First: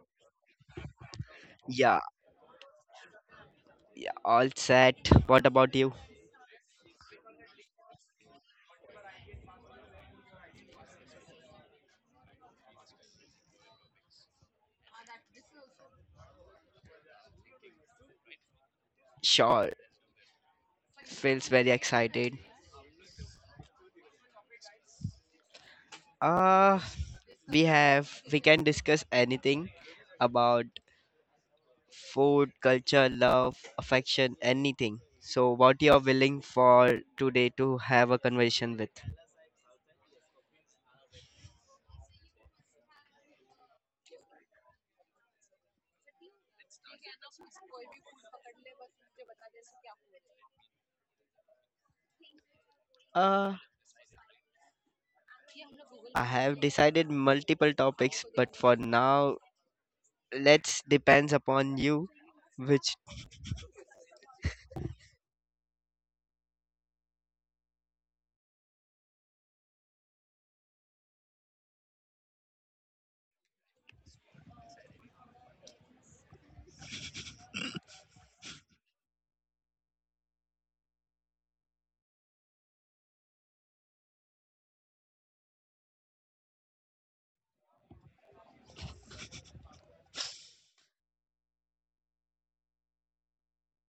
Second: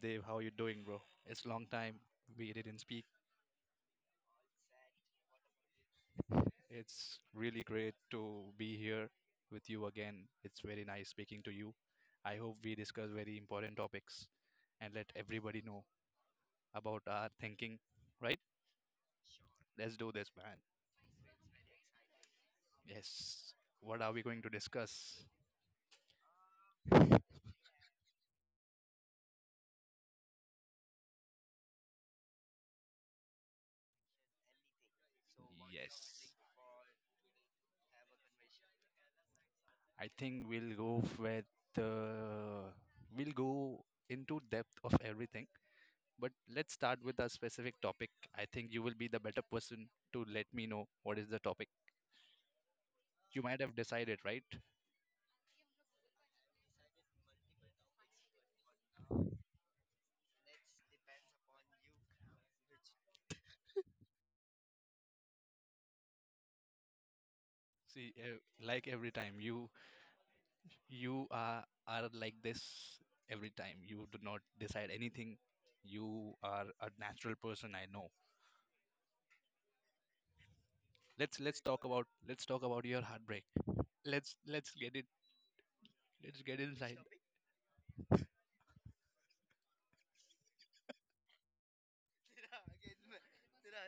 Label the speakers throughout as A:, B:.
A: Dave? How you doing, bro? It's long time
B: Yeah,
A: we didn't speak.
B: all set. What about you?
A: It's really great to be here with you again. It's very nice speaking to you. I hope we discuss very important topics and let everybody know about our thinking, right?
B: Sure,
A: Let's do this, man.
B: feels very excited.
A: Yes. What are we going to discuss?
B: Uh, we can discuss anything about food, culture, love, affection, anything. So, what you are
A: Yes.
B: willing for today to have a conversation with?
A: I think we'll go with uh, we'll go into depth of everything. But let's start with a specific topic. I think you will be the better person to let me know what is the topic. You
B: Uh,
A: might have decided, right?
B: I have decided multiple topics, but for now, let's depends upon you. Which,
A: See, ev- like every time, you are like this every time. You do not decide anything. You are a natural person, I know. Let's talk about your heartbreak. Let's let's get it let's get inside.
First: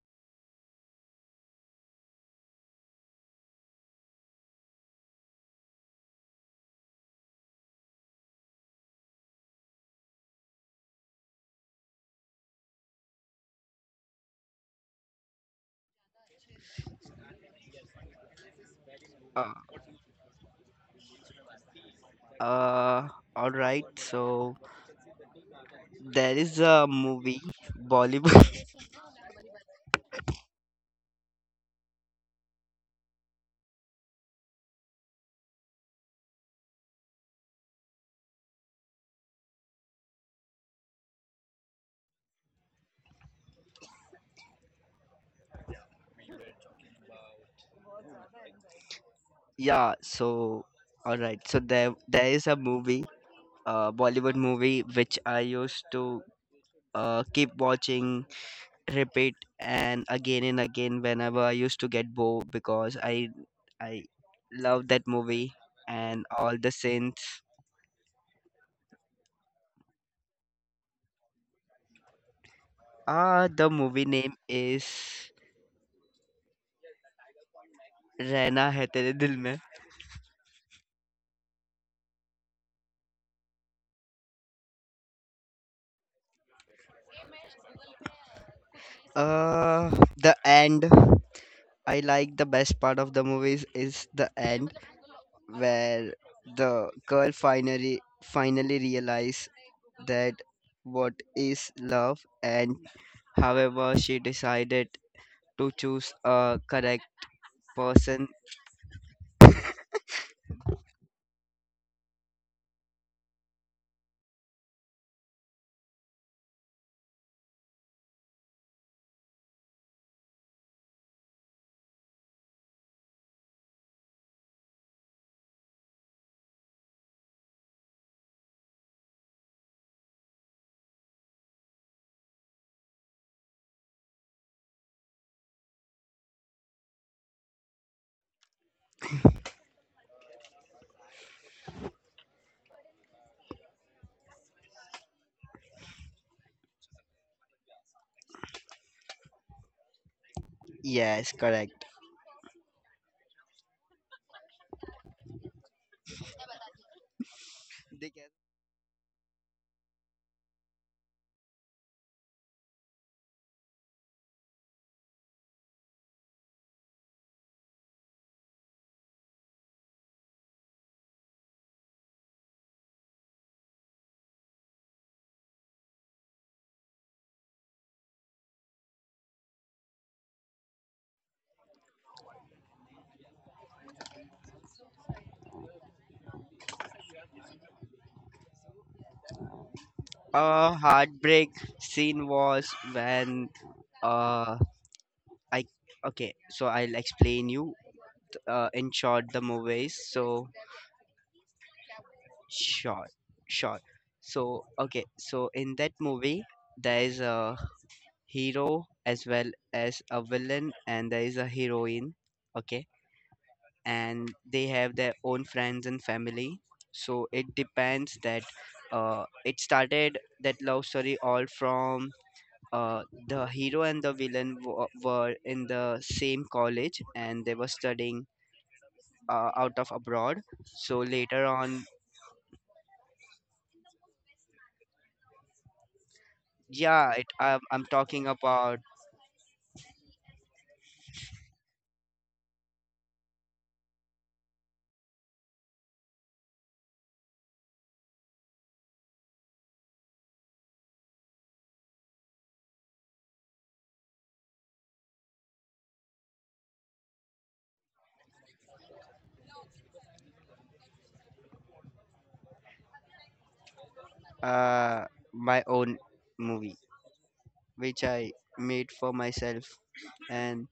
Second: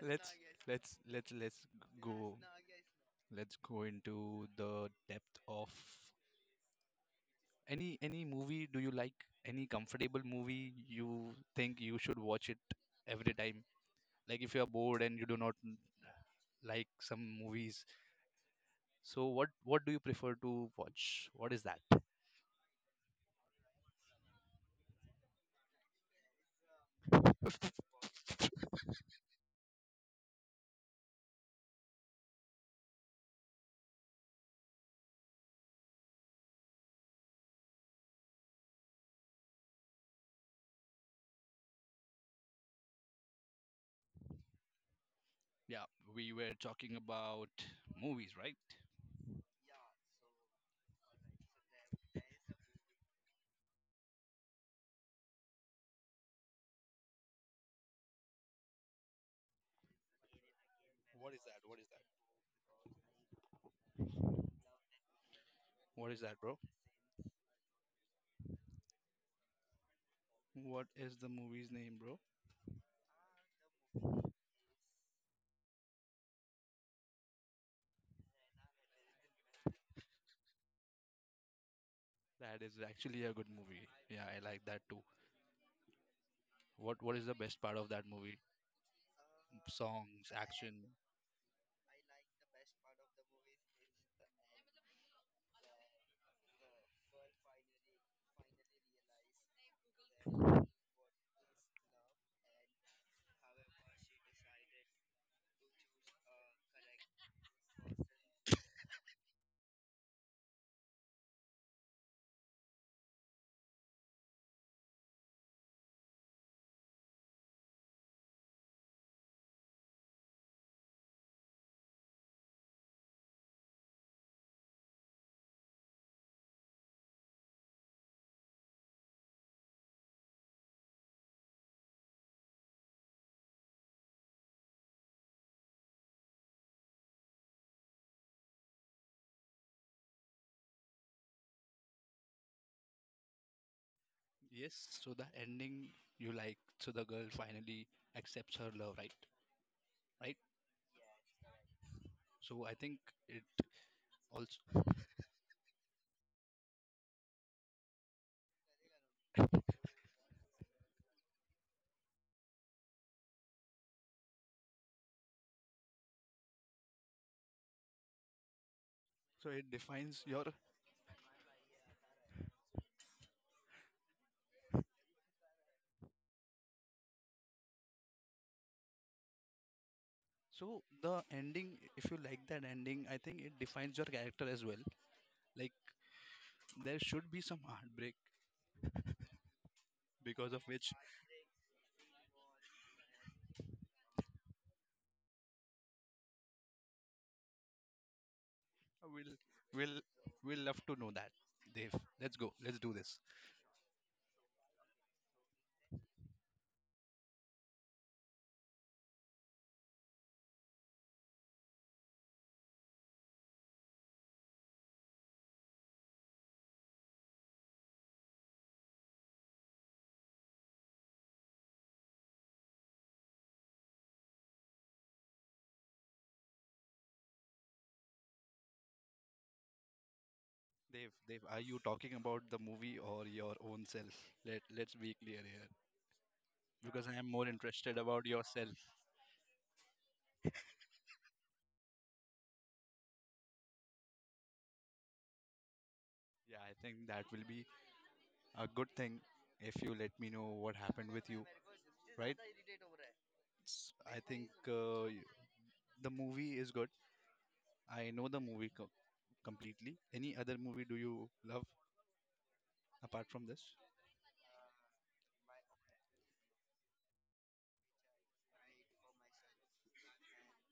A: Let's let's let's let's go let's go into the depth of. Any movie do you like? Any comfortable movie you think you should watch it every time? Like if you are bored and you do not like some movies, so what
B: uh,
A: what do you prefer to watch? What is that?
B: uh all right. So there is a movie, Bollywood.
A: Yeah, we were talking about movies, right?
B: Yeah. So, all right. So there is a movie, Bollywood movie, which I used to keep watching, repeat, and again
A: What
B: whenever
A: is
B: I
A: that? What
B: used to
A: is that?
B: get bored because I love that movie
A: What is
B: and
A: that,
B: all
A: bro?
B: the scenes.
A: What is the movie's name, bro?
B: The movie name is Rehna Hai Tere Dil Mein.
A: That is actually a good movie. Yeah, I like that too. What is the best part of that movie?
B: Uh,
A: Songs,
B: the
A: action.
B: end. I like the best part of the movies is the end where the girl finally realize that what is love and however she decided to choose a correct person.
A: Yes, so the ending you like, so the girl finally accepts her love, right? Right?
B: Yes, correct.
A: So I think it also, so it defines your, so the ending, if you like that ending, I think it defines your character as well. Like there should be some heartbreak because of
B: A
A: which
B: heartbreak scene was when, uh I, okay, so I'll explain you, in
A: we'll,
B: short, the
A: we'll,
B: movies. So
A: we'll love to know that. Dave, let's go. Let's do
B: short,
A: this.
B: short. So, okay, so in that movie there is a hero as well as a villain, and there is a heroine. Okay, and they have their own friends and family. So it depends that, it started that love story all from, uh, the hero and the villain were in the same college and they were studying, out of abroad. So
A: Dave,
B: later
A: are you
B: on,
A: talking about the movie or your own self? Let's be clear here because
B: yeah,
A: I am more
B: I'm
A: interested about
B: talking
A: yourself.
B: about,
A: Yeah, I think that will be a good thing if you let me know what happened with you, right? S- I think uh, y- the movie is good. I know the movie completely. Any other movie do you love apart from this?
B: uh, my own movie, which I made for myself. And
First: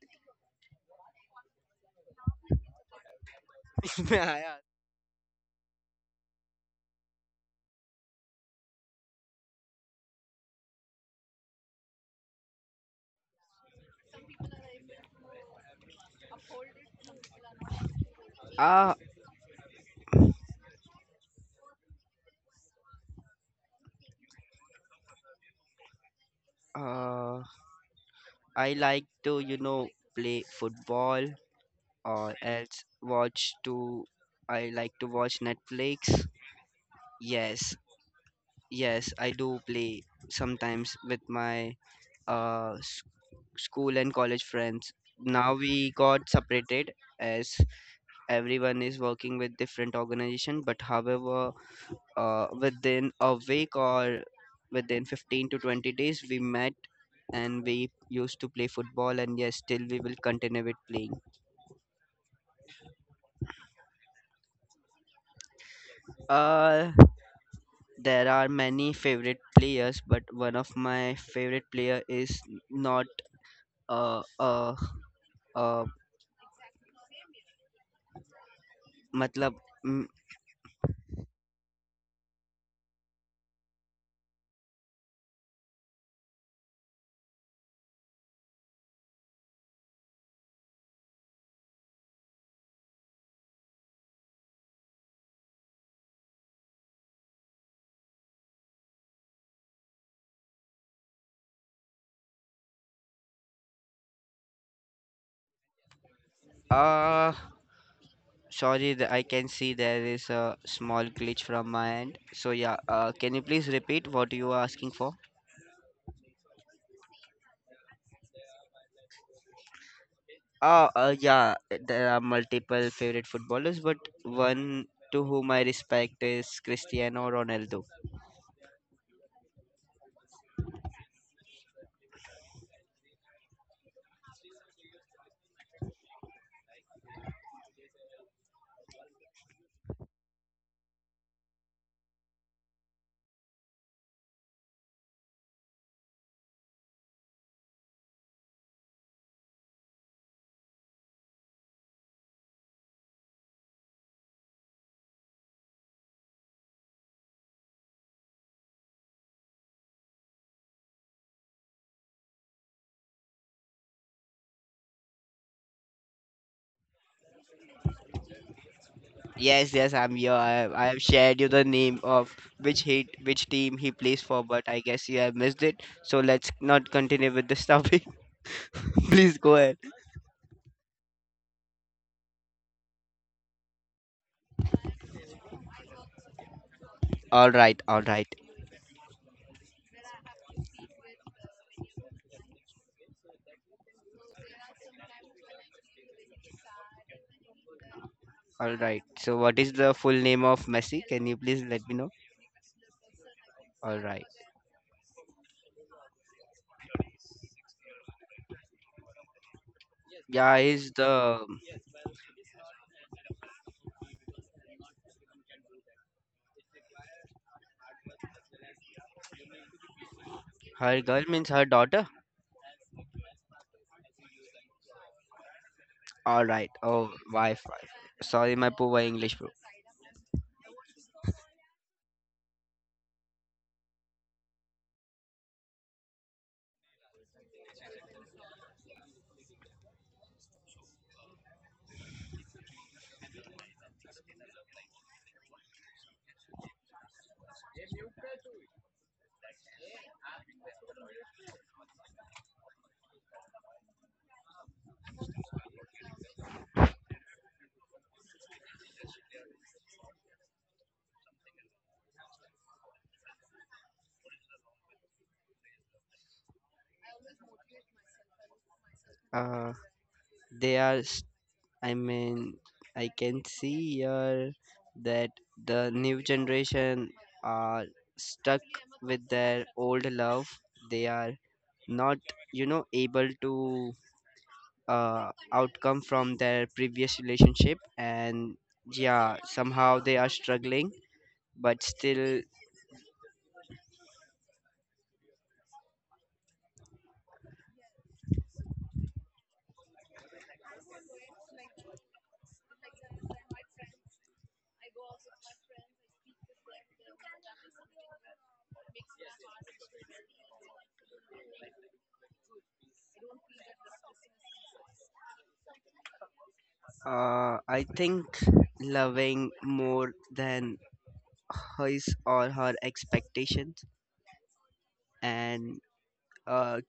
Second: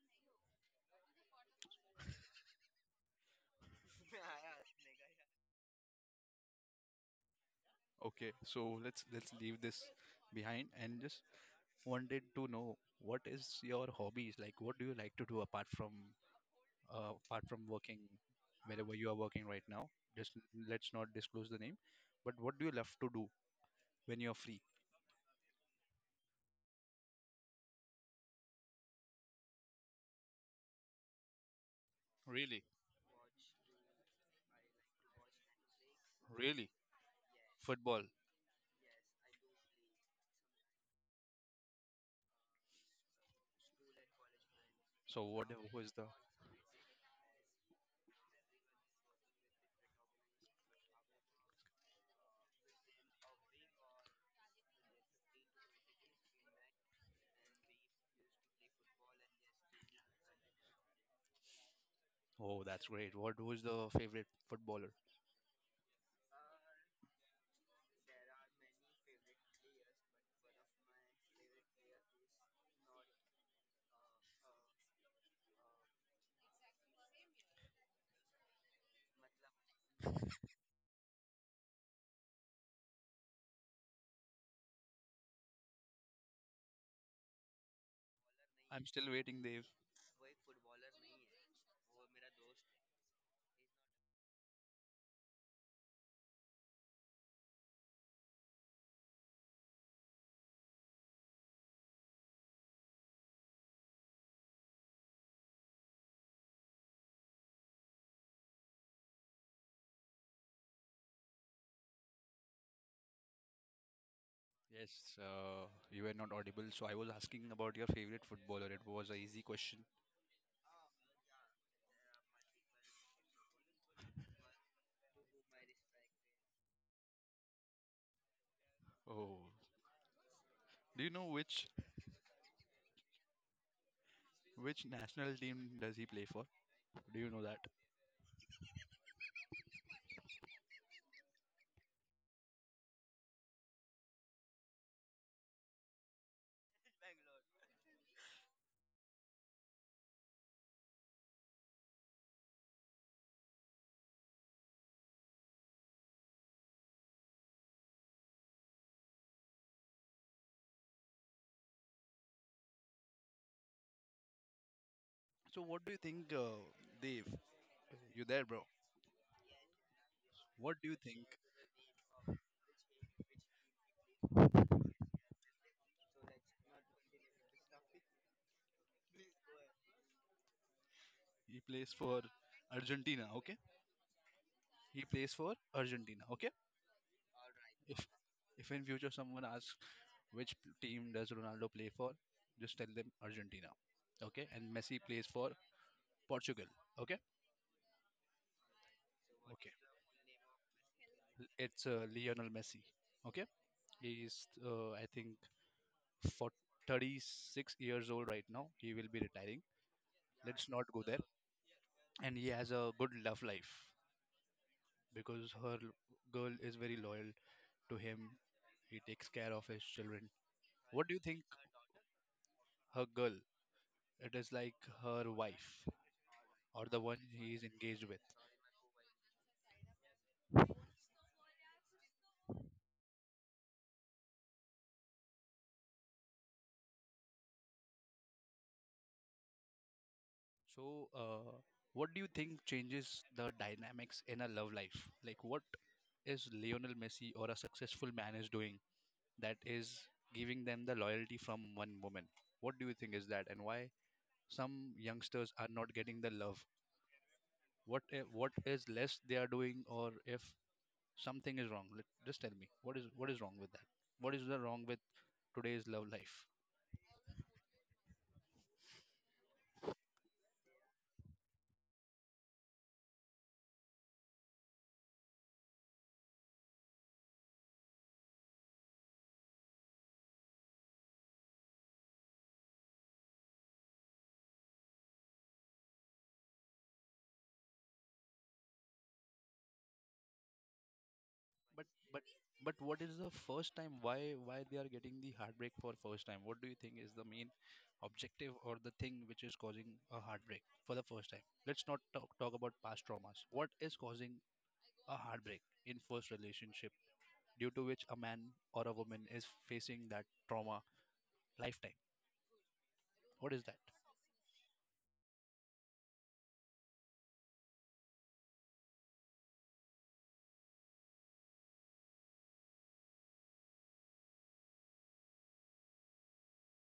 B: uh,
A: Okay, so let's leave this behind and just wanted to know what is your hobbies like? What do you like to do apart from working wherever you are working right now? Just let's not disclose the name, but what do you love to do when you're free?
B: uh, I like to, play football, or
A: Really?
B: else I like to watch Netflix.
A: Really?
B: Yes,
A: Football.
B: yes, I do play sometimes with my uh school and college friends.
A: So what?
B: Now
A: Who is
B: we
A: the?
B: got separated as everyone is working with different organization. But however, within a week or within 15 to 20 days, we met and we used to play football. And yes, still we will continue with playing.
A: Oh, that's great. What? Who is the favorite footballer?
B: Uh, there are many favorite players, but one of my favorite player is not uh uh uh. मतलब.
A: I'm still waiting, Dave.
B: Sorry, I can see there is a small glitch from my end. So yeah, can you please repeat what you are asking for?
A: Yes, you were not audible. So I was asking about your favorite footballer. It was an easy question.
B: Yeah, there are multiple favorite footballers, but one to whom I respect is Cristiano Ronaldo.
A: Oh, do you know which national team does he play for? Do you know that? So what do you think, Dave? You there, bro?
B: Yes, yes, I'm here.
A: What
B: I
A: do you
B: have
A: think
B: shared you the name of which team he plays for, but I guess you have missed it. So let's not continue with this topic. Please go ahead.
A: he plays for? Argentina? Okay, he plays for Argentina. Okay.
B: All right,
A: if
B: all right,
A: if in future someone asks which team does Ronaldo play for? Just tell them Argentina. Okay. And Messi plays for Portugal. Okay.
B: all right. So what
A: Okay.
B: is the full name of Messi? Can you please
A: It's
B: let me know?
A: Lionel Messi. Okay.
B: All
A: He
B: right.
A: is, I think, for 36 years old right now. He will be retiring.
B: Yeah,
A: Let's not
B: is
A: go there.
B: the
A: And he has a good love life because her girl is very loyal to him. He takes care of his children.
B: her
A: What do you
B: girl
A: think
B: means her daughter?
A: her girl? It is like her wife
B: All right.
A: or the
B: Oh,
A: one he is
B: wife, wife.
A: engaged with.
B: Sorry, my poor English, bro.
A: So, what do you think changes the dynamics in a love life? Like, what is Lionel Messi or a successful man is doing that is giving them the loyalty from one woman? What do you think is that, and why some youngsters are not getting the love? What what is less they are doing, or if something is wrong? Just tell me what is wrong with that? What is the wrong with today's love life?
B: Uh, they are. I mean, I can see here that the new generation are stuck with their old love. They are not, able to outcome from their previous relationship, and yeah, somehow they are struggling, but
A: But but
B: still.
A: but what is the first time? Why they are getting the heartbreak for first time? What do you think is the main objective or the thing which is causing a heartbreak for the first time? Let's not talk about past traumas. What is causing a heartbreak in first relationship due to which a man or a woman is facing that trauma lifetime? What is that?
B: I think loving more than his or her expectations and, uh,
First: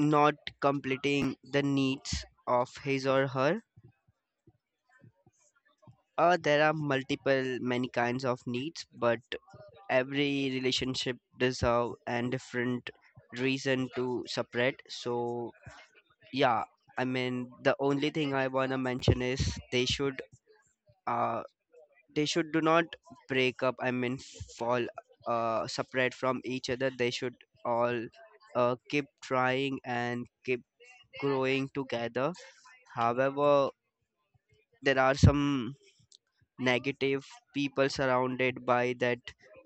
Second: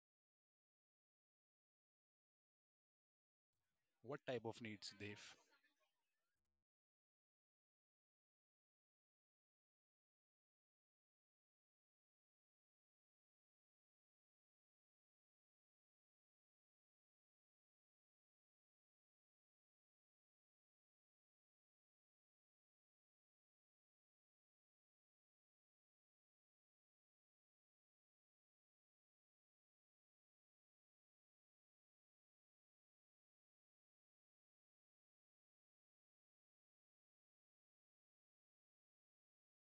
B: not completing the needs of his or her.
A: What type of needs they've?
B: There are multiple many kinds of needs, but every relationship deserve and different reason to separate. So yeah, I mean the only thing I wanna mention is uh, they should do not break up, I mean fall, separate from each other. They should all, keep trying and keep growing together. However, there are some negative people surrounded by that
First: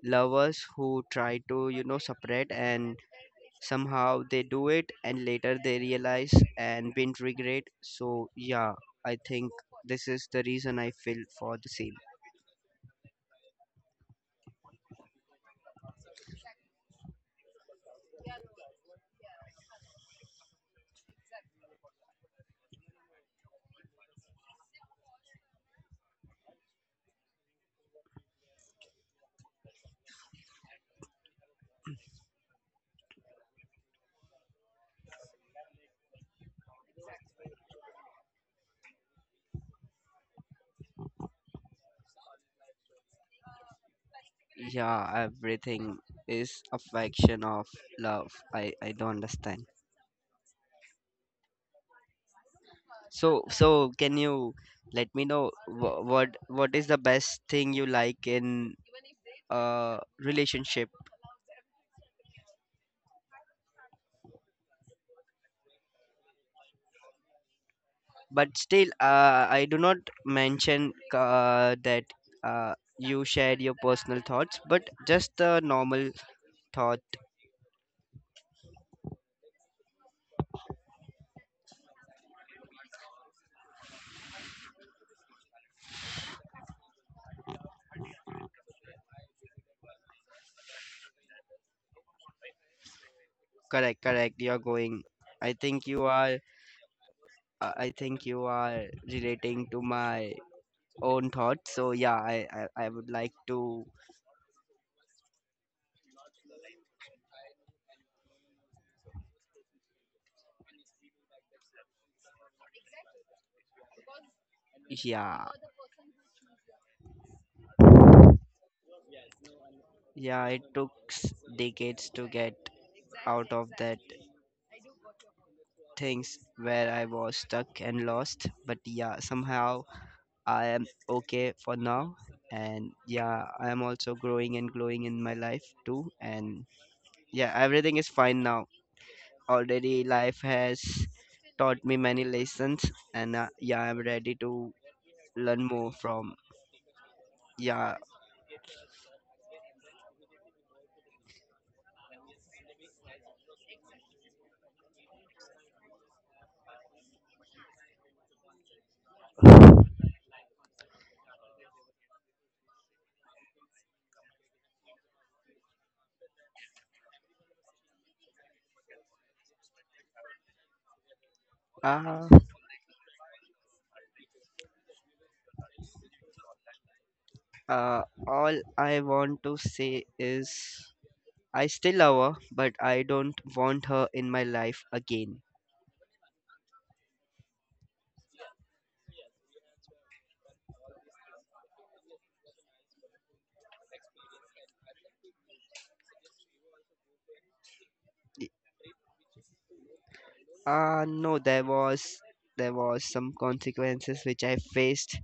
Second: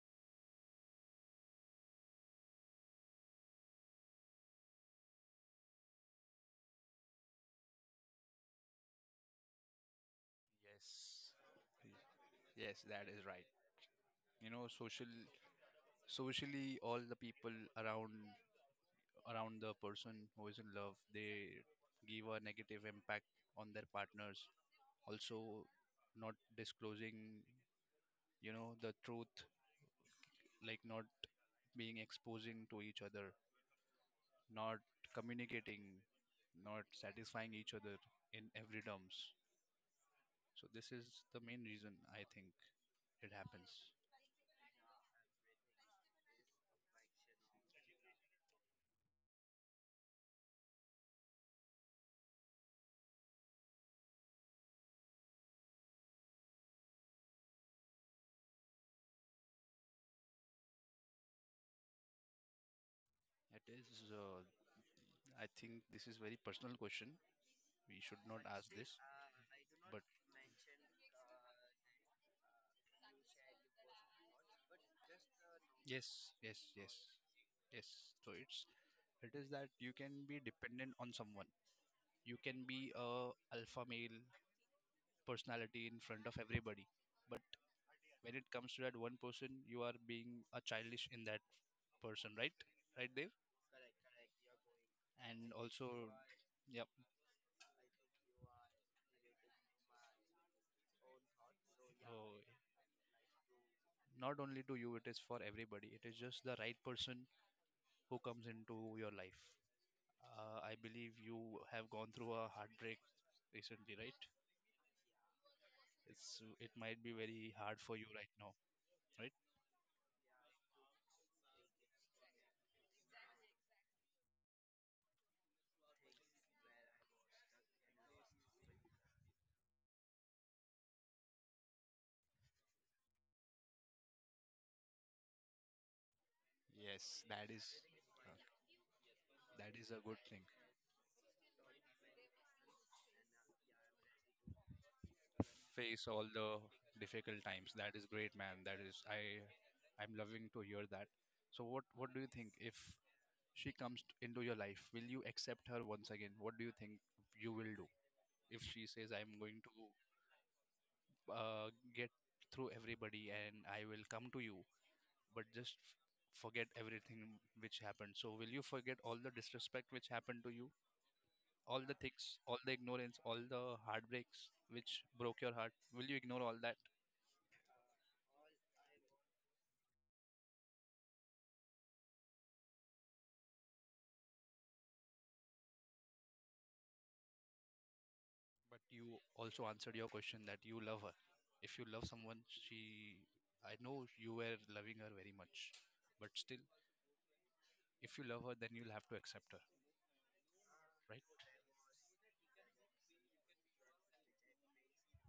B: lovers who try to, separate, and somehow they do it and later they realize and been regret. So yeah, I think this is the reason I feel
A: Yes.
B: for the same.
A: Yes, that is right. You know, socially all the people around around the person who is in love, they give a negative impact on their partners, also not disclosing, you know, the truth, like not being exposing to each other, not communicating, not satisfying each other in every terms. So this is the main reason I think it happens.
B: Yeah, everything is affection of love. I don't understand. So, can you let me know what is the best thing you like in a relationship?
A: It is I think this is very personal question, we should not
B: But
A: ask
B: still,
A: this,
B: I do not
A: but
B: mention, that, you shared your personal thoughts, but just the
A: Yes,
B: normal
A: yes, yes,
B: thought.
A: yes. So it is that you can be dependent on someone. You can be a alpha male personality in front of everybody. When it comes to that one person, you are being a childish in that person, right? Right there.
B: Correct, correct. You're going.
A: And
B: I think you
A: also,
B: are.
A: yep.
B: I think you are relating to my own thoughts. So yeah,
A: Oh,
B: I would like to.
A: not only to you, it is for everybody. It is just the right person who comes into your life. I believe you have gone through a heartbreak recently, right?
B: Yeah,
A: It's it might be very hard for you right now, right?
B: yeah, it took decades to get out of that things where I was stuck and lost. But yeah, somehow I am okay for now. And yeah, I am also growing and glowing in my life too. And
A: Yes, that
B: yeah,
A: is,
B: everything is fine now.
A: that is a
B: Already
A: good thing.
B: life has taught me many lessons, and, yeah, I'm ready to learn more
A: Face all
B: from.
A: the difficult times. That
B: Yeah.
A: is great, man. That is I I'm loving to hear that. So what do you think if she comes into your life, will you accept her once again? What do you think you will do if she says I'm going to uh, get through everybody and I will come to you, but just forget everything which happened. So will you forget all the disrespect which happened to you? All the
B: Uh,
A: things, all the ignorance, all the heartbreaks which broke your heart, will you ignore all that?
B: Uh, all I want to say is I still love her, but I don't want her in my life again.
A: But you also answered your question that you love her. If you love someone, she, I know you were loving her very much, but still, if you love her, then you'll have to accept her, right?
B: No, there was some consequences which I faced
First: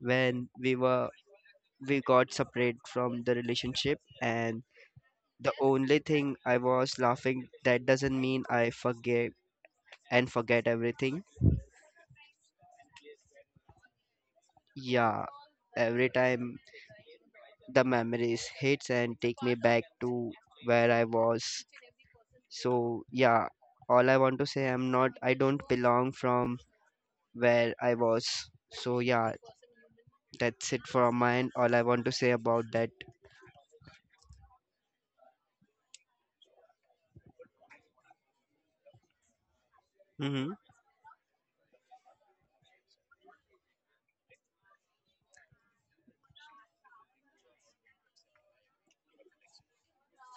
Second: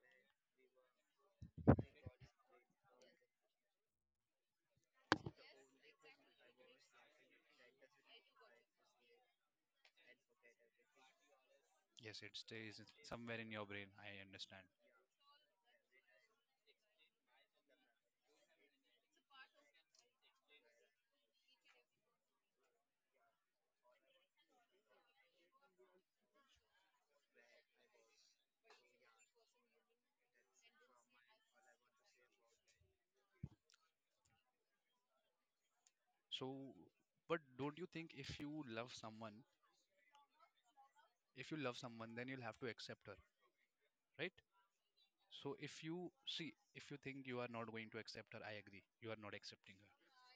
B: when we got separated from the relationship, and the only thing I was laughing that doesn't mean I forgive and forget everything.
A: Yes, it stays somewhere in your brain. I understand.
B: Yeah, every time the memories hits and take me back to where I was. So yeah, all I want to say, I'm not, I don't belong from where I was. So yeah, that's it from mine. All I want to say about that.
A: So, but don't you think
B: Hmm.
A: if you love someone, then you'll have to accept her, right? So if you see, if you think you are not going to accept her, I agree, you are not accepting her.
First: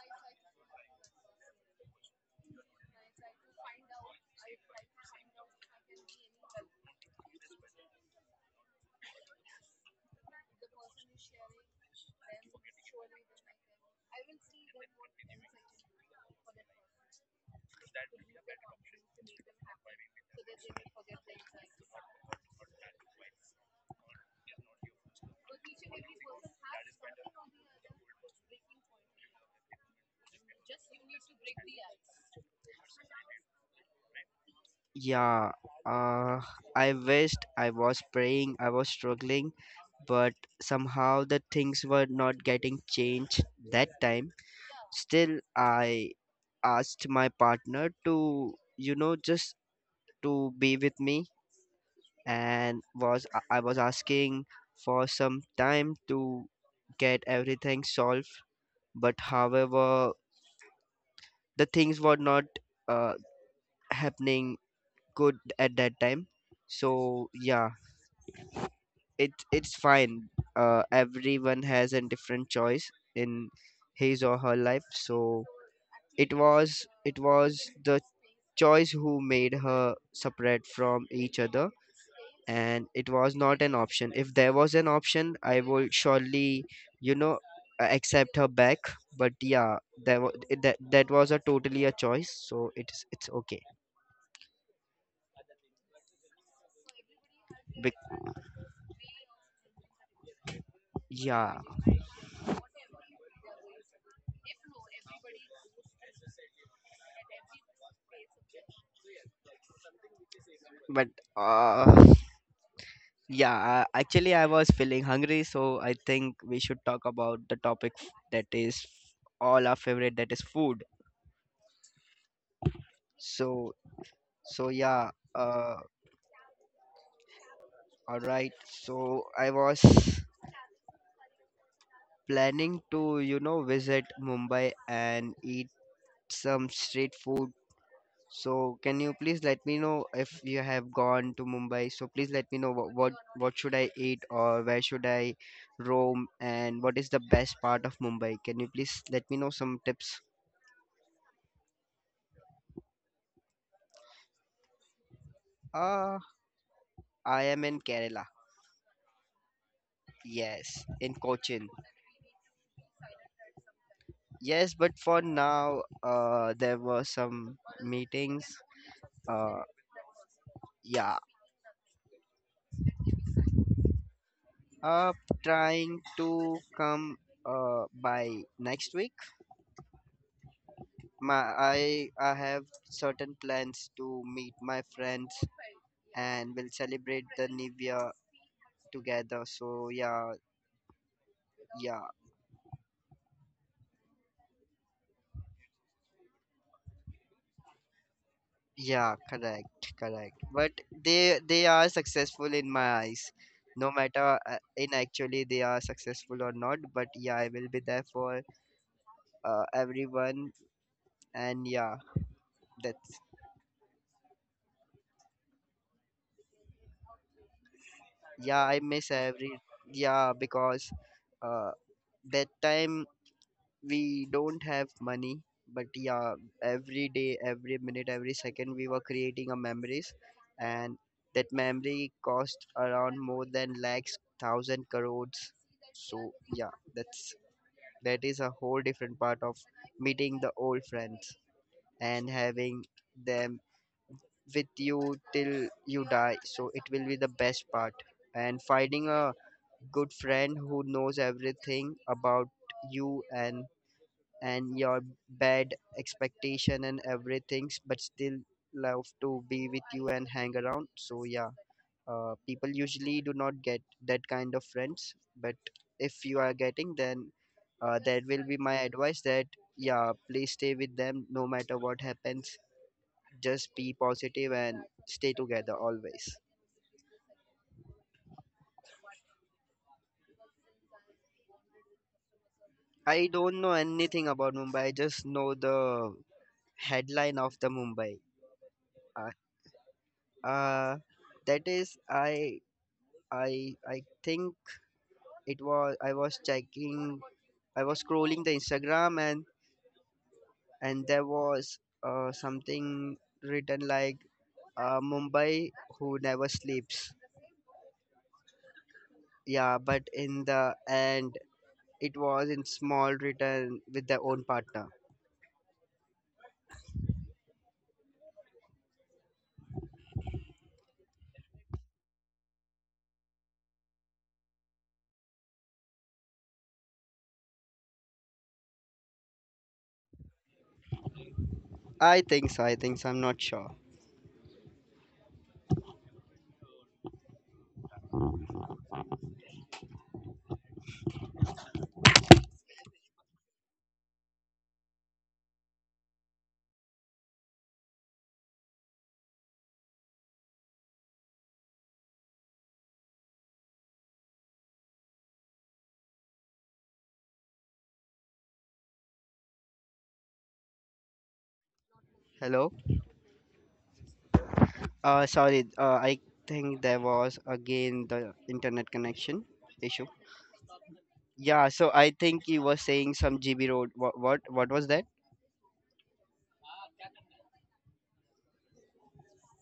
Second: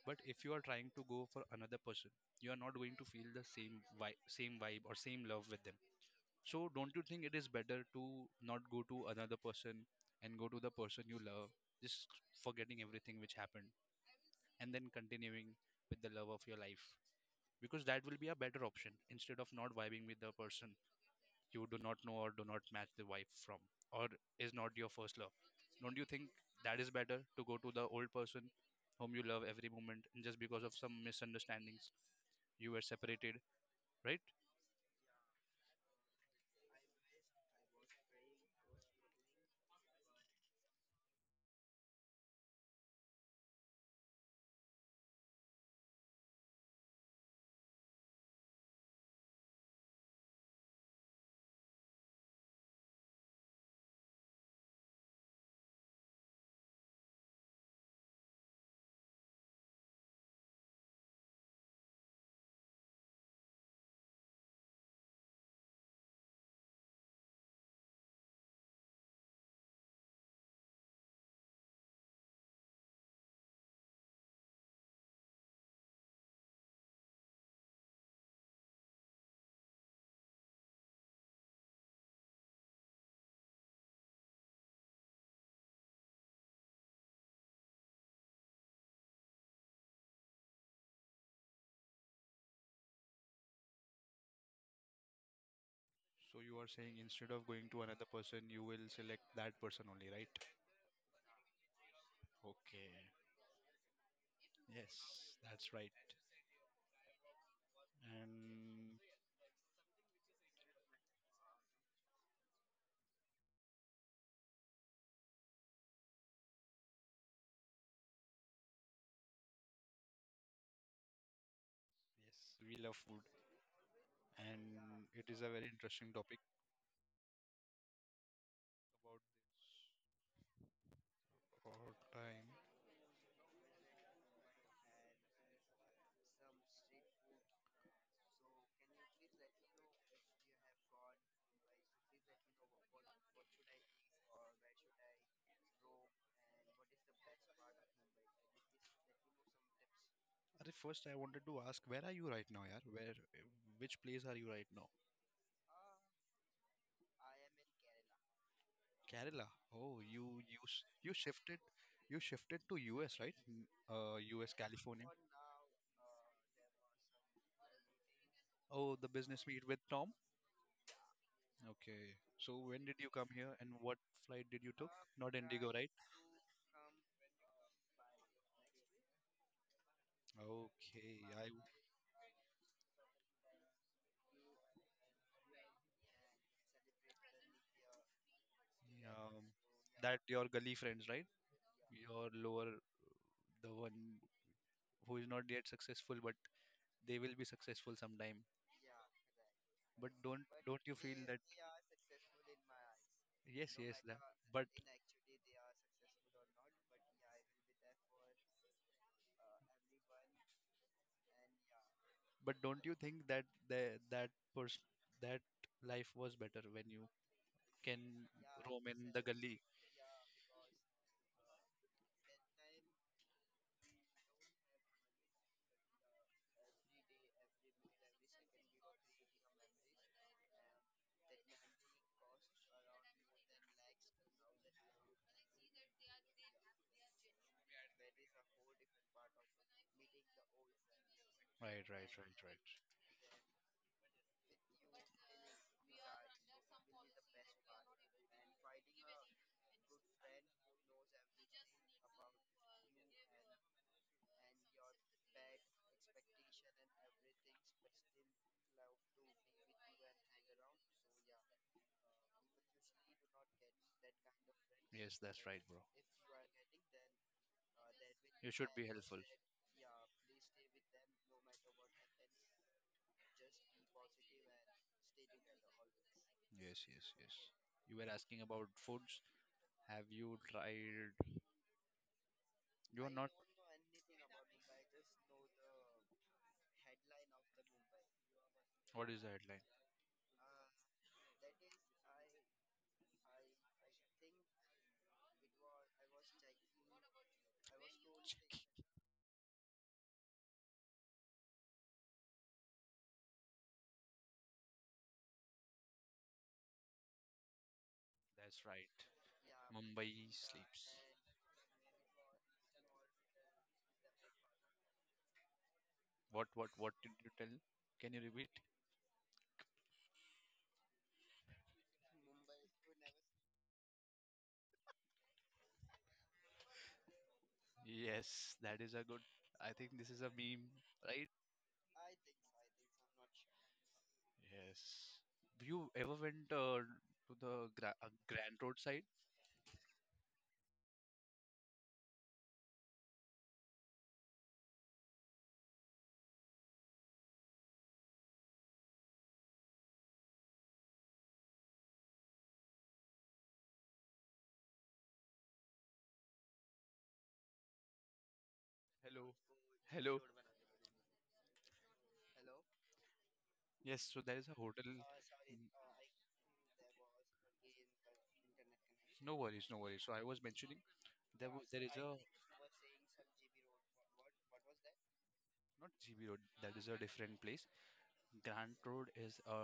A: But if you are trying to go for another person, you are not going to feel the same vibe or same love with them. So don't you think it is better to not go to another person and go to the person you love, just forgetting everything which happened and then continuing with the love of your life? Because that will be a better option instead of not vibing with the person you do not know or do not match the wife from or is not your first love. Don't you think that is better to go to the old person whom you love every moment and just because of some misunderstandings you were separated, right?
B: Yeah. Uh, I wished I was praying. I was struggling, but somehow the things were not getting changed that time. Still, I asked my partner to, just to be with me, and was I was asking for some time to get everything solved. But however, the things were not, uh, happening good at that time. So yeah, it's fine. Everyone has a different choice in his or her life. So it was the choice who made her separate from each other, and it was not an option. If there was an option, I will surely, you know accept her back. But yeah, that, wa- that that was a totally a choice. So it's okay.
A: So you are saying instead of going to another
B: Bec-
A: person, you will select that person only, right?
B: yeah,
A: Okay. Yes, that's right. And
B: but, uh yeah, actually, I was feeling hungry, so I think we should talk about the topic, that is all our favorite, that is food.
A: we love food,
B: So,
A: and
B: yeah,
A: it is a very
B: uh,
A: interesting topic
B: all right.
A: about
B: So I was
A: our time.
B: planning to, visit Mumbai and eat some street food. So can you please let me know if you have gone to Mumbai? So please let me know what, should I eat, or where should I roam, and what is the best part of Mumbai? Can you please let me know some tips?
A: Arey, first I wanted to ask, where are you right now, yaar? Where, which place are you right now?
B: Uh, I am in Kerala.
A: Kerala. Oh, you s-
B: Yes,
A: you
B: in
A: shifted,
B: Cochin.
A: you shifted to US, right? US,
B: Yes, but
A: California.
B: for now, there were some meetings.
A: Oh, the business
B: Uh,
A: meet with Tom.
B: yeah,
A: Okay. So when did you come here, and what flight did you took?
B: Uh,
A: Not Indigo, right?
B: trying to come, by next week.
A: Okay.
B: My
A: I
B: I have certain plans to meet my friends and we'll celebrate the new year
A: um,
B: together. So
A: that
B: yeah,
A: your gully friends, right?
B: yeah,
A: Your lower, the one who is not yet successful, but they will be successful sometime.
B: yeah, correct,
A: But
B: correct.
A: don't,
B: But they are successful in my eyes.
A: yes,
B: No matter, in actually they are successful or not, but yeah, I will be there for, everyone. And yeah,
A: you
B: that's.
A: think that the that pers- that life was better when you,
B: Yeah, I miss every. Yeah, because. Uh, that time we don't have money, but yeah, every day, every minute, every second we were creating a memories, and that memory cost around more than lakhs thousand crores. So yeah, that's that is a whole different part of meeting the old friends and
A: right.
B: having them with you till you die, so it will be the best part, and finding a good friend who knows everything about you, and your bad expectation and everything, but still love to be with you and hang around. So yeah, people usually do not get that kind of friends, but
A: Right, bro.
B: if you are getting, then, that will be my advice. That yeah, please stay with them no matter what happens. Just be positive and stay together always.
A: You were asking about foods. Have you tried? You are
B: I
A: not.
B: don't know anything about Mumbai. I just know the headline of the Mumbai.
A: What is the
B: Uh,
A: headline?
B: uh, that is, I think it was I was scrolling the Instagram, and there was, something written like, Mumbai who never sleeps.
A: That's right.
B: Yeah,
A: Mumbai
B: but in the
A: sleeps.
B: end it was in small written with their own partner.
A: What? What? What did you tell? Can you repeat? Yes, that is a good. I think this is a meme, right?
B: I think so. I think so. I'm not sure.
A: Yes. You ever went to the Grand Road side? Hello. Hello.
B: Hello.
A: Yes. So there is a hotel. Mm,
B: Sorry. I think there was again the internet
A: no
B: connection
A: worries, no worries.
B: issue.
A: So I was mentioning there was
B: Yeah.
A: there
B: So
A: is
B: I
A: a,
B: think you were saying some GB road. What was that?
A: not GB Road. That is a different place. Grand Road is a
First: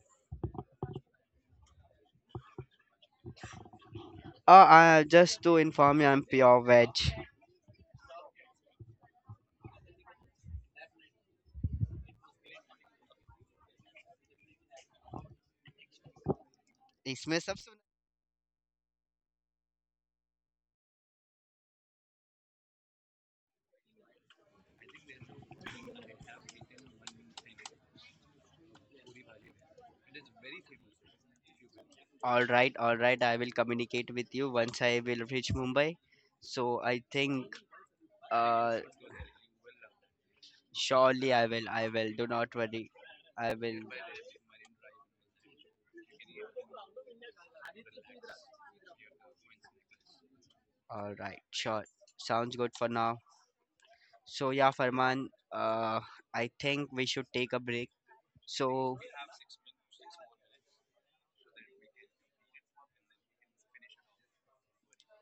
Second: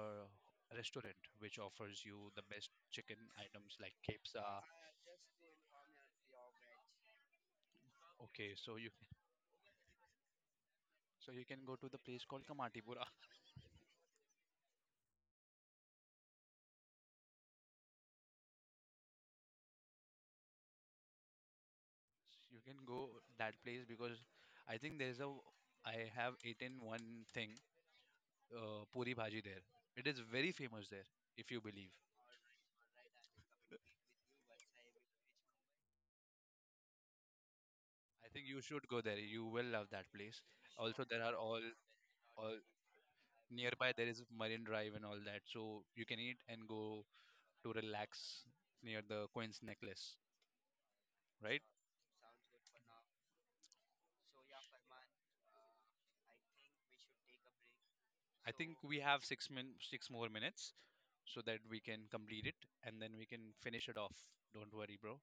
A: restaurant which offers you the best chicken items like kebsa.
B: Just to inform you, I'm pure veg.
A: Okay, so you, so you can go to the place called Kamatipura.
B: इसमें सब सुन.
A: You can go that place because I think there is a, I have eaten one thing, puri bhaji there. It is very famous there, if you believe.
B: All right, all right, I will communicate with you once I will reach Mumbai. So I think,
A: I think you
B: uh
A: should go there. You will love that place. Also, there
B: surely
A: are
B: I will, do not
A: all
B: worry, I will.
A: nearby. There is Marine Drive and all that, so you can eat and go to relax near the Queen's Necklace,
B: All right,
A: right?
B: sure, sounds good for now. So yeah, Farman, uh I think we should take a break.
A: I
B: So
A: think we have six more minutes so that we can complete it and then we can finish it off. Don't worry, bro.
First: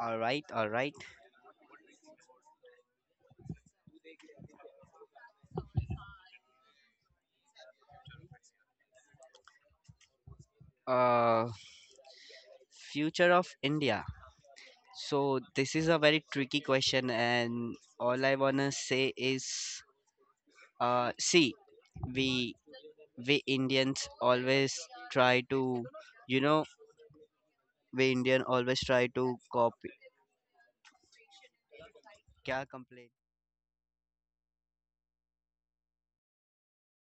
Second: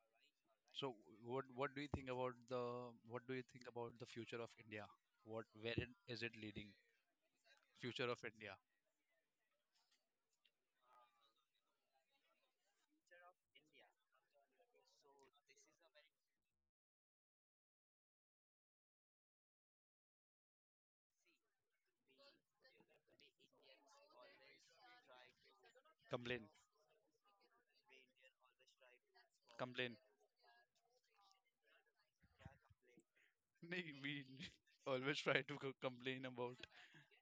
B: all right, all
A: So
B: right,
A: what do you think about the, what do you think about the future of India? What where it, is it leading? Future of India.
B: uh future of India. So this is a very tricky question, and all I wanna say is, see, we we Indians always try to, you
A: Complain.
B: know, we Indian always try to copy.
A: Complain.
B: Kya complain?
A: Nee, we always try to complain about.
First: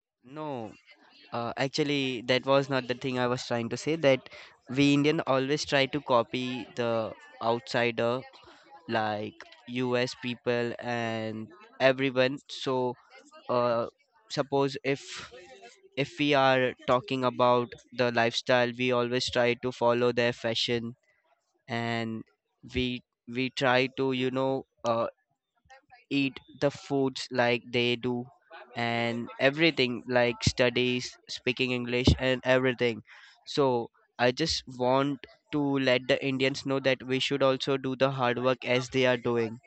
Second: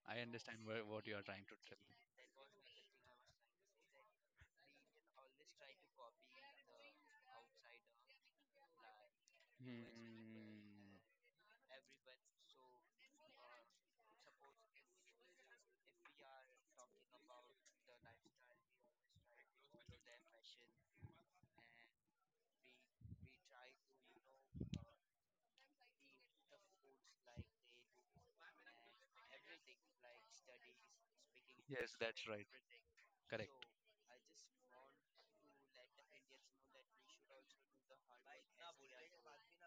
A: I understand
B: No,
A: where, what you are trying
B: uh,
A: to tell me.
B: actually, that was not the thing I was trying to say. That we Indian always try to copy the outsider, like
A: Hmm.
B: U.S. people and everyone. So, uh, suppose if we are talking about the lifestyle, we always try to follow their fashion and we we try to eat the foods like they do and everything like studies speaking
A: Yes,
B: english
A: that's
B: and
A: right.
B: everything.
A: Correct.
B: So I just want to let the indians know that we should also do the hard work as they are doing,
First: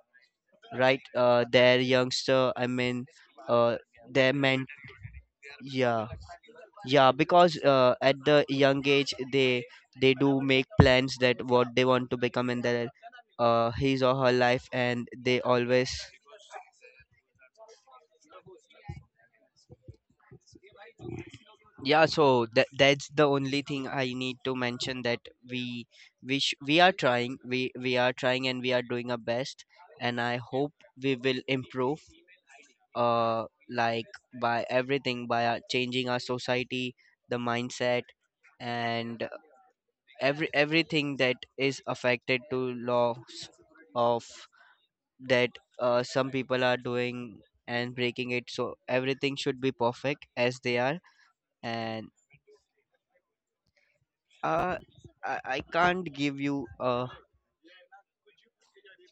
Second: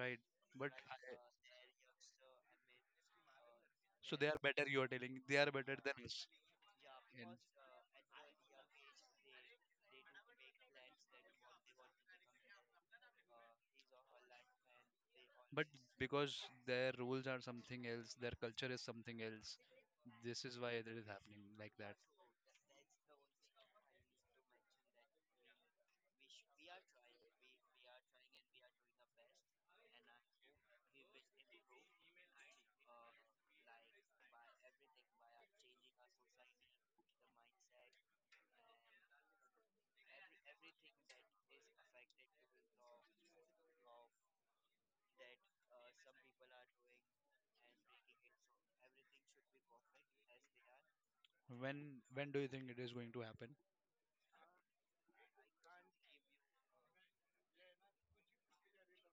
A: Right, but I-,
B: right. Their youngster, I mean, uh,
A: so they
B: their
A: are
B: men.
A: better, you are telling they are better than
B: Yeah,
A: us.
B: yeah,
A: And-
B: because at the young age they do make plans that what they want to become in their, his or her life, and they
A: but
B: always.
A: because their rules are something else, their culture is something else, this is why it is happening like that.
B: Yeah, so that's the only thing I need to mention, that we we are trying and we are doing our best, and I hope we will improve, uh like, by everything, by our, changing our society, the mindset, and everything that is affected to laws of that, some people are doing and breaking it, so everything should be perfect as they are.
A: when
B: And,
A: when do you think it is going to happen?
B: uh, I can't give you a,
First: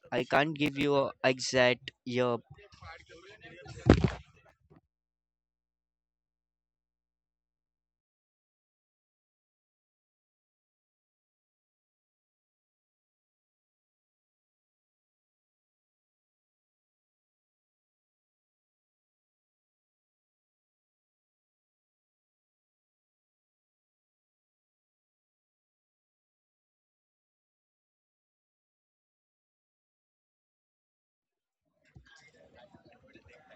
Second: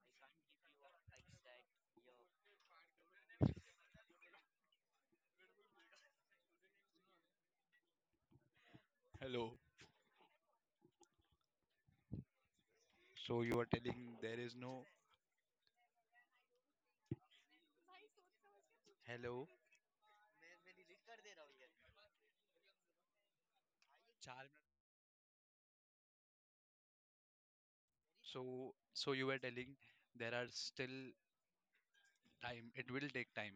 B: I can't give you a exact year.
A: Hello. So you are telling there is no. Hello. So, so you were telling there are still time it will take time,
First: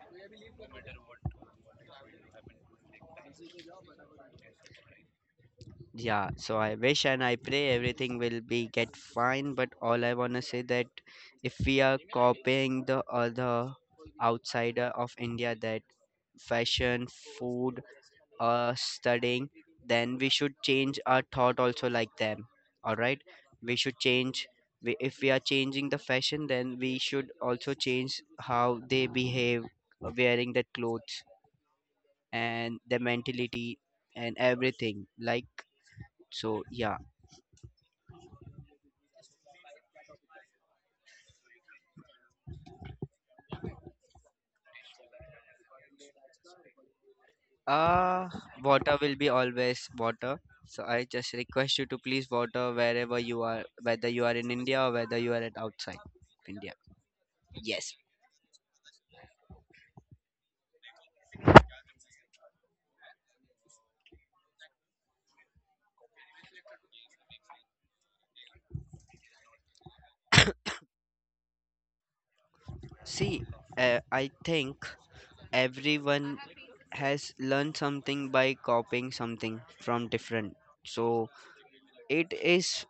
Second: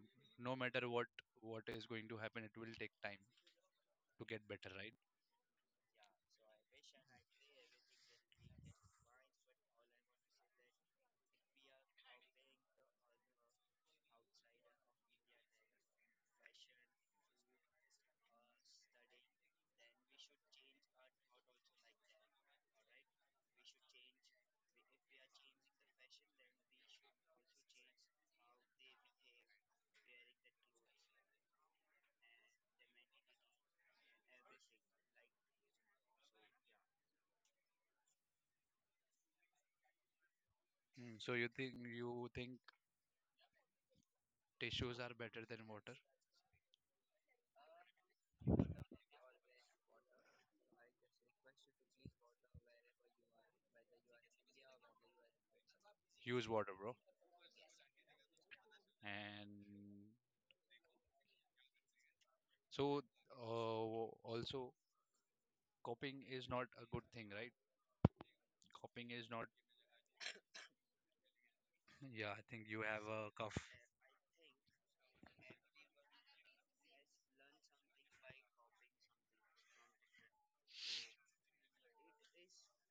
A: no matter what is going to happen, it will take time to get better, right?
B: Yeah, so I wish and I pray everything will be get fine, but all I wanna say that if we are copying the other outsider of India, that fashion, food, studying, then we should change our thought also like them. All right, we should change. We, if we are changing the fashion, then we should also change how they behave, wearing that clothes, and the mentality, and everything. Like, so, yeah.
A: Mm, so you think tissues are better than water.
B: Uh Water will be always water. So I just request you to please water wherever you are, whether you are in India or whether you are at outside
A: Use water,
B: India.
A: bro.
B: Yes.
A: And so, uh, also copying is not a good thing, right? Copying is not. Yeah, I think you have a
B: See,
A: cough.
B: I think everyone has learned something by copying something from different. So it is,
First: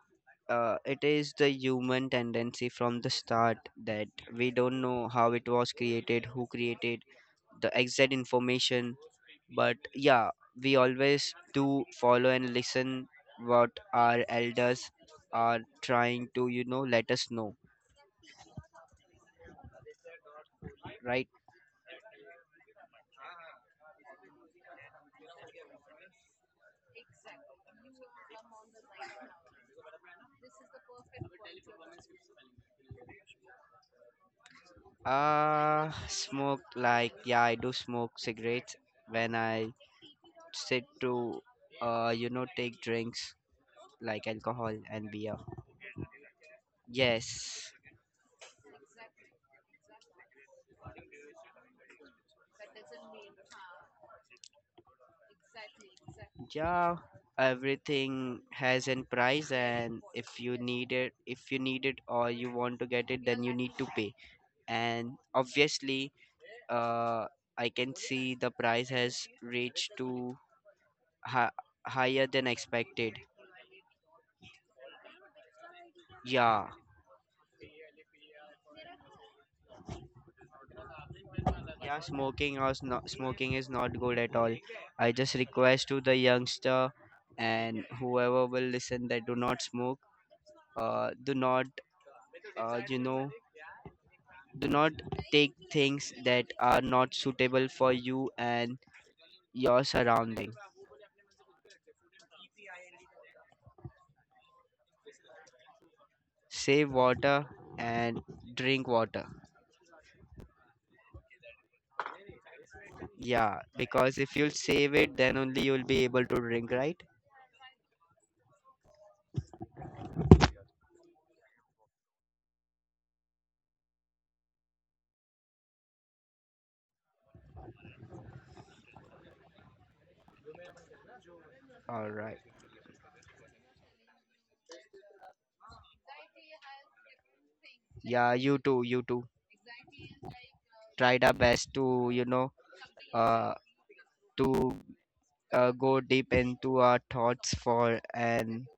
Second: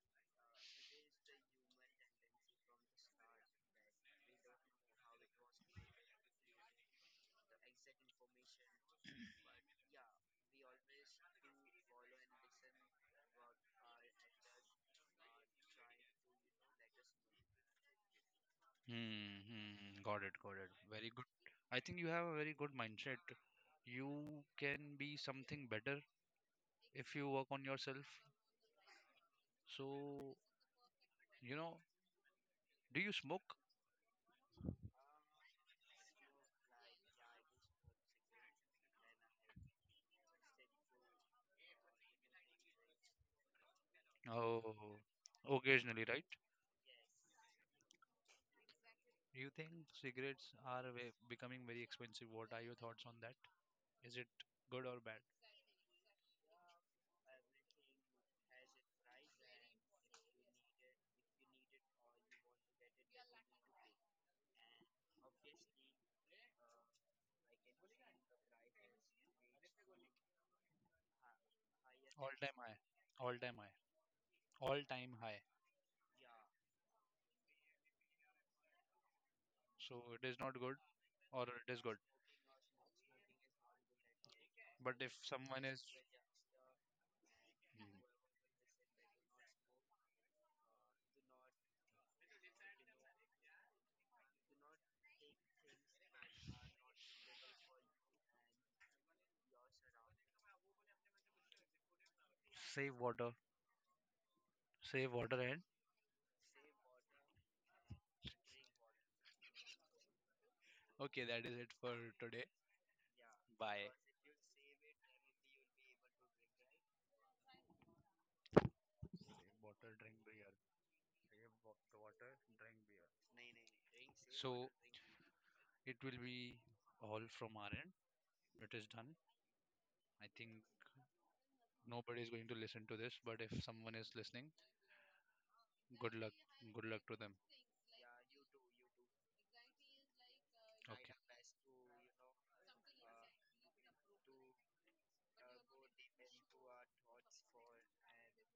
B: it is the human tendency from the start, that we don't know how it was created, who created the exact information, but yeah, we always do follow and listen what our elders are trying to let us know,
A: Hmm, hmm, hmm. Got it, got it. Very good.
B: right.
A: I think you have a very good mindset. You can be something better if you work on yourself. So, you know, do you smoke?
B: Smoke, like, yeah, I do smoke cigarettes. When I said to, you know, take drinks like alcohol
A: Oh,
B: and beer.
A: occasionally, right?
B: Yes,
A: Do you think cigarettes are becoming very expensive? What are your thoughts on that? Is it good or bad?
B: yeah, everything has an price, and if you need it, if you need it or you want to get it, then you need to pay. And obviously, uh, I can see the price has reached to hi- higher
A: All
B: than
A: time high.
B: expected.
A: All time high. All time high.
B: Yeah.
A: So it is not good. Or it is good.
B: Yeah, smoking or not smoking is not good at all.
A: But
B: I
A: if
B: just
A: someone is,
B: request to the youngster and
A: mhm,
B: whoever will listen, that do not smoke. Do not, you know, do not take things that are not suitable for you and your surrounding.
A: save water, save water, and
B: Save water and drink water.
A: okay, that is it for today.
B: Yeah,
A: Bye.
B: because if you'll save it, then only you'll be able to drink, right?
A: Save water, drink. The water, drink beer. So it will be all from our end. It is done. I think
B: All
A: nobody is
B: right.
A: going to listen to this, but if someone is listening, good luck. Good luck to them.
B: Yeah, you too. You too. Tried our best
A: Okay.
B: to, you know, uh, to, go deep into our thoughts for an